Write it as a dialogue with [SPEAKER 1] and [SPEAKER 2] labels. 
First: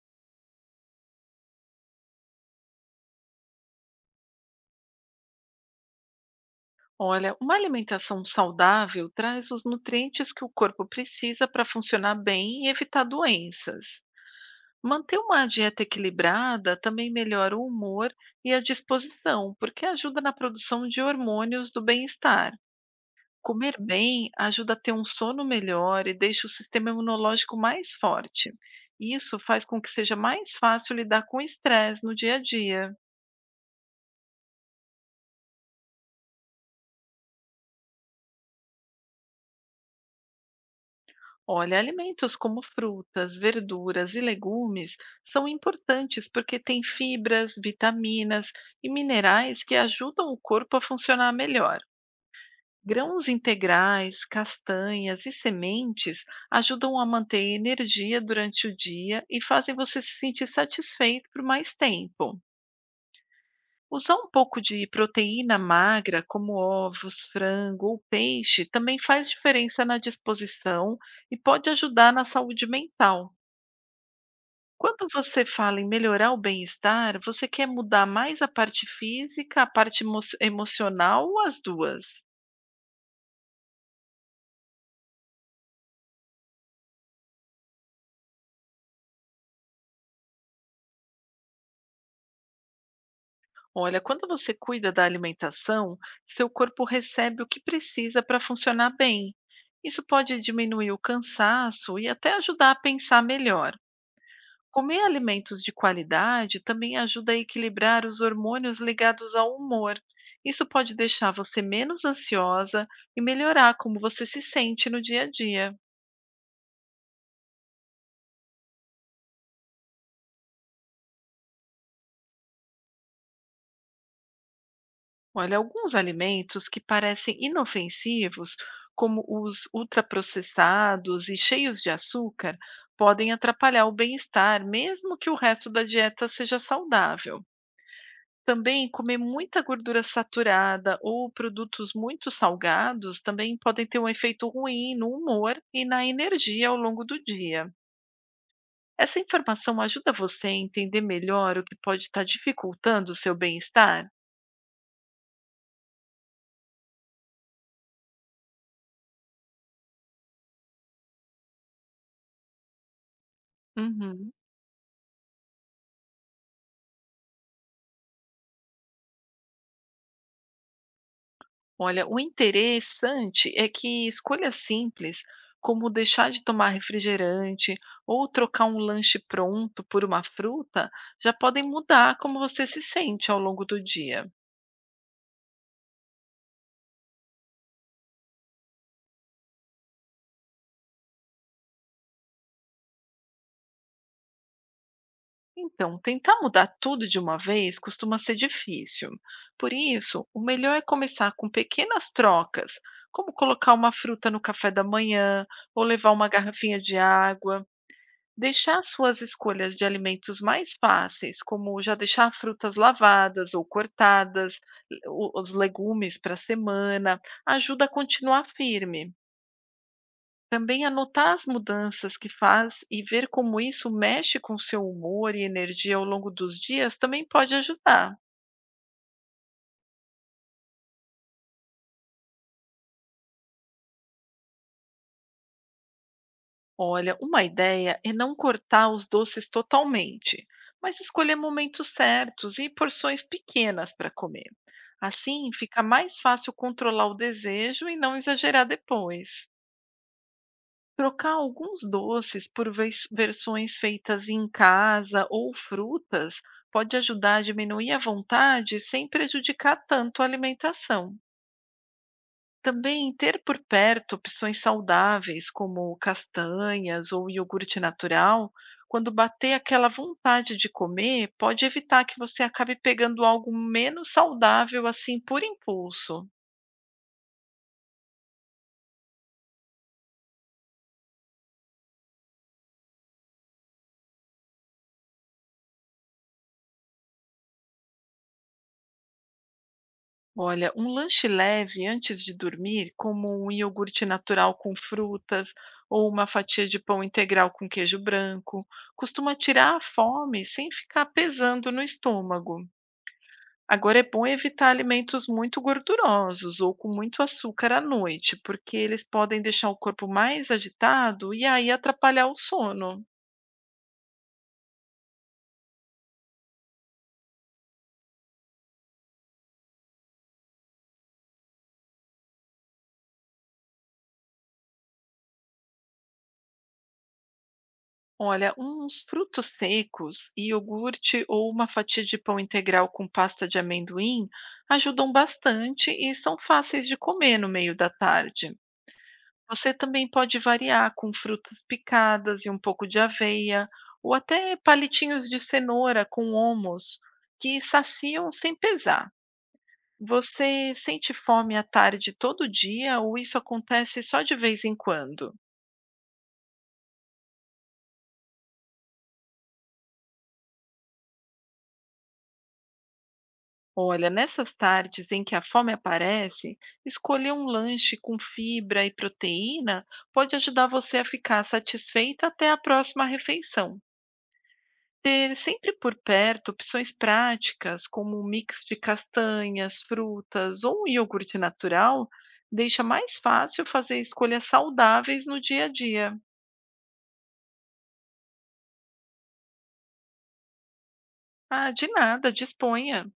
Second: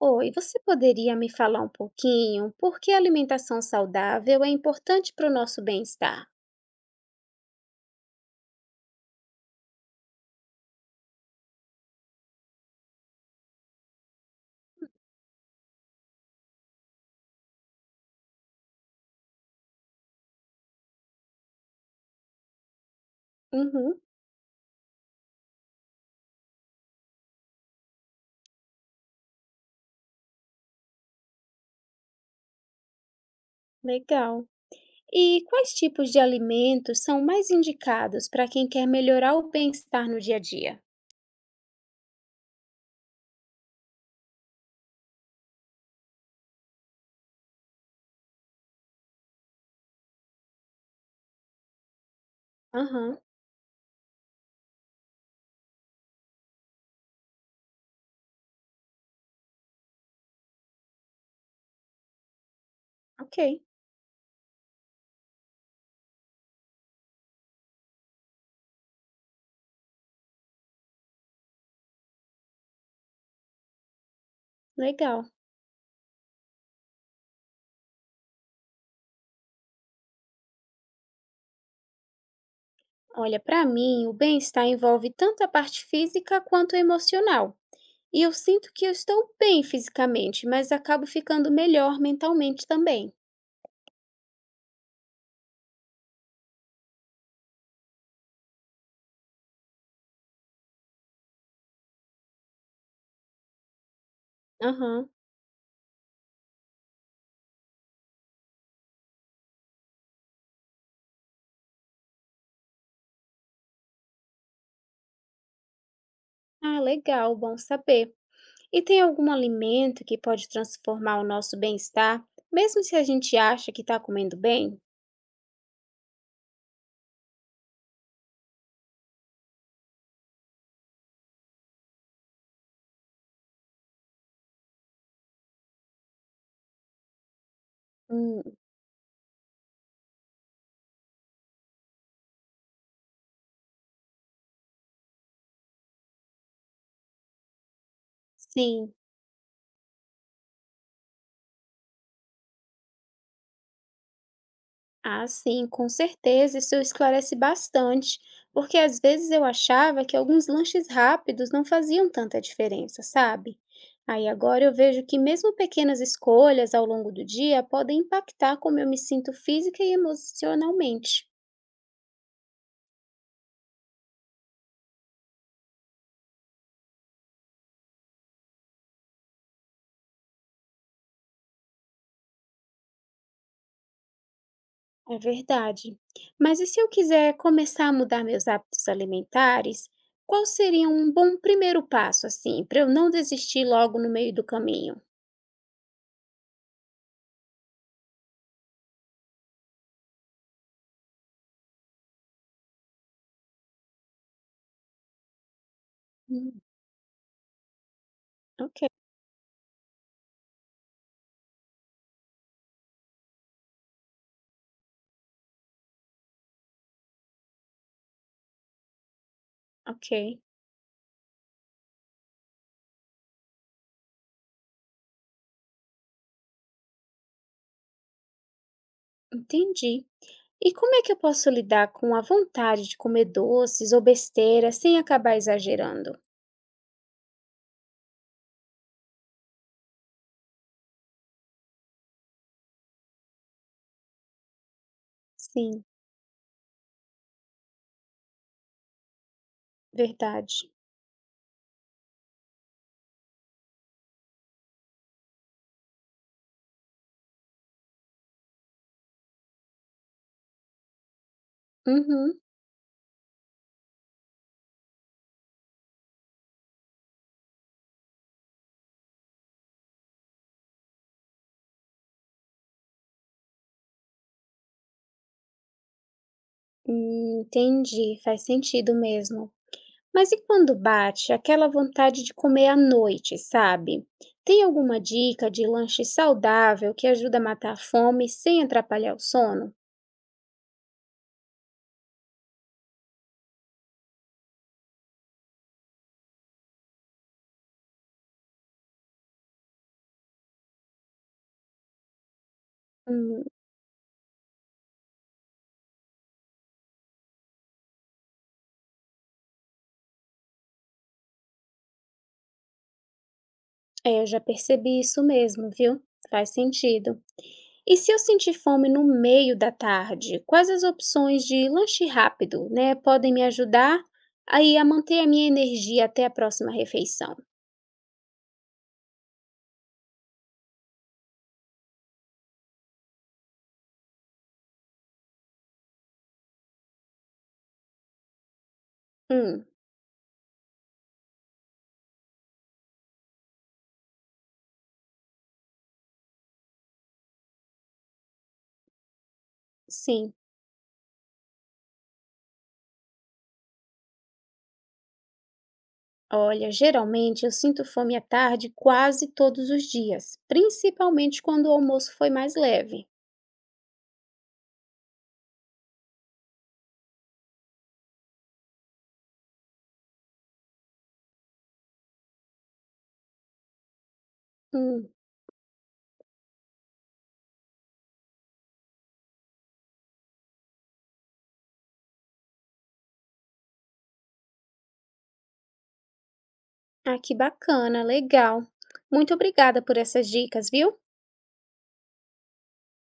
[SPEAKER 1] Oi, você poderia me falar um pouquinho por que a alimentação saudável é importante para o nosso bem-estar?
[SPEAKER 2] Olha, uma alimentação saudável traz os nutrientes que o corpo precisa para funcionar bem e evitar doenças.
[SPEAKER 1] Hum.
[SPEAKER 2] Manter uma dieta equilibrada também melhora o humor e a disposição, porque ajuda na produção de hormônios do bem-estar. Comer
[SPEAKER 1] Uhum,
[SPEAKER 2] bem ajuda a ter um sono melhor e deixa o sistema imunológico mais forte. Isso faz com que seja mais fácil lidar com o estresse no dia a dia.
[SPEAKER 1] legal. E quais tipos de alimentos são mais indicados para quem quer melhorar o bem-estar no dia a dia?
[SPEAKER 2] Olha, alimentos como frutas, verduras e legumes são importantes porque têm fibras, vitaminas e minerais que ajudam o corpo a funcionar melhor.
[SPEAKER 1] Aham.
[SPEAKER 2] Grãos integrais, castanhas e sementes ajudam a manter a energia durante o dia e fazem você se sentir satisfeito por mais tempo.
[SPEAKER 1] Ok,
[SPEAKER 2] Usar um pouco de proteína magra, como ovos, frango ou peixe, também faz diferença na disposição e pode ajudar na saúde mental. Quando
[SPEAKER 1] legal.
[SPEAKER 2] você fala em melhorar o bem-estar, você quer mudar mais a parte física, a emocional ou as duas?
[SPEAKER 1] Olha, para mim, o bem-estar envolve tanto a parte física quanto a emocional. E eu sinto que eu estou bem fisicamente, mas acabo ficando melhor mentalmente também.
[SPEAKER 2] Olha, quando você cuida da alimentação, seu corpo recebe o que precisa para funcionar bem. Isso pode diminuir o cansaço e até ajudar a pensar melhor. Comer
[SPEAKER 1] Aham.
[SPEAKER 2] alimentos de qualidade também ajuda a equilibrar os hormônios ligados ao humor. Isso pode deixar você menos ansiosa e melhorar como você se sente no dia a dia.
[SPEAKER 1] Ah, legal, bom saber. E tem algum alimento que pode transformar o nosso bem-estar, mesmo se a gente acha que está comendo bem?
[SPEAKER 2] Olha, alguns alimentos que parecem inofensivos, como os ultraprocessados e cheios de açúcar, podem atrapalhar o bem-estar, mesmo que o resto da dieta seja saudável.
[SPEAKER 1] Hum,
[SPEAKER 2] Também comer muita gordura saturada ou produtos muito salgados também podem ter um efeito ruim no humor e na energia ao longo do dia.
[SPEAKER 1] sim.
[SPEAKER 2] Essa informação ajuda você a entender melhor o que pode estar dificultando o seu bem-estar?
[SPEAKER 1] Ah, sim, com certeza, isso esclarece bastante, porque às vezes eu achava que alguns lanches rápidos não faziam tanta diferença, sabe? Aí
[SPEAKER 2] Uhum.
[SPEAKER 1] agora eu vejo que mesmo pequenas escolhas ao longo do dia podem impactar como eu me sinto física e emocionalmente.
[SPEAKER 2] Olha, o interessante é que escolhas simples, como deixar de tomar refrigerante ou trocar um lanche pronto por uma fruta, já podem mudar como você se sente ao longo do dia.
[SPEAKER 1] É verdade. Mas e se eu quiser começar a mudar meus hábitos alimentares, qual seria um bom primeiro passo, assim, para eu não desistir logo no meio do caminho?
[SPEAKER 2] Então, tentar mudar tudo de uma vez costuma ser difícil. Por isso, o melhor é começar com pequenas trocas, como colocar uma fruta no café da manhã ou levar uma
[SPEAKER 1] Hum,
[SPEAKER 2] garrafinha de água.
[SPEAKER 1] ok,
[SPEAKER 2] Deixar suas escolhas de alimentos mais fáceis, como já deixar frutas lavadas ou cortadas, os legumes para a semana, ajuda a continuar firme.
[SPEAKER 1] ok,
[SPEAKER 2] Também anotar as mudanças que faz e ver como isso mexe com seu humor e energia ao longo dos dias também pode ajudar.
[SPEAKER 1] entendi. E como é que eu posso lidar com a vontade de comer doces ou besteira sem acabar exagerando?
[SPEAKER 2] Olha, uma ideia é não cortar os doces totalmente, mas escolher momentos certos e porções pequenas para comer. Assim, fica
[SPEAKER 1] Sim,
[SPEAKER 2] mais fácil controlar o desejo e não exagerar depois.
[SPEAKER 1] verdade.
[SPEAKER 2] Trocar alguns doces por versões feitas em casa ou frutas pode ajudar a diminuir a vontade sem prejudicar tanto a alimentação.
[SPEAKER 1] Uhum.
[SPEAKER 2] Também ter por perto opções saudáveis, como castanhas ou iogurte natural, quando bater aquela vontade de comer, pode evitar que você acabe pegando algo menos saudável assim por impulso.
[SPEAKER 1] Entendi, faz sentido mesmo. Mas e quando bate aquela vontade de comer à noite, sabe? Tem alguma dica de lanche saudável que ajuda a matar a fome sem atrapalhar o sono?
[SPEAKER 2] Olha, um lanche leve antes de dormir, como um iogurte natural com frutas ou uma fatia de pão integral com queijo branco, costuma tirar a fome sem ficar pesando no estômago.
[SPEAKER 1] Hum,
[SPEAKER 2] Agora é bom evitar alimentos muito gordurosos ou com muito açúcar à noite, porque eles podem deixar o corpo mais agitado e aí atrapalhar o sono.
[SPEAKER 1] é, eu já percebi isso mesmo, viu? Faz sentido. E se eu sentir fome no meio da tarde, quais as opções de lanche rápido, né, podem me ajudar aí a manter a minha energia até a próxima refeição?
[SPEAKER 2] Olha, uns frutos secos, iogurte ou uma fatia de pão integral com pasta de amendoim ajudam bastante e são fáceis de comer no meio da tarde.
[SPEAKER 1] Hum,
[SPEAKER 2] Você também pode variar com frutas picadas e um pouco de aveia, ou até palitinhos de cenoura com homus, que saciam sem pesar.
[SPEAKER 1] sim.
[SPEAKER 2] Você sente fome à tarde todo dia ou isso acontece só de vez em quando?
[SPEAKER 1] Olha, geralmente eu sinto fome à tarde quase todos os dias, principalmente quando o almoço foi mais leve.
[SPEAKER 2] Olha, nessas tardes em que a fome aparece, escolher um lanche com fibra e proteína pode ajudar você a ficar satisfeita até a próxima refeição.
[SPEAKER 1] Hum,
[SPEAKER 2] Ter sempre por perto opções práticas, como um mix de castanhas, frutas ou um iogurte natural, deixa mais fácil fazer escolhas saudáveis no dia a dia.
[SPEAKER 1] ah, que bacana, legal. Muito obrigada por essas dicas, viu?
[SPEAKER 2] Ah, de nada, disponha!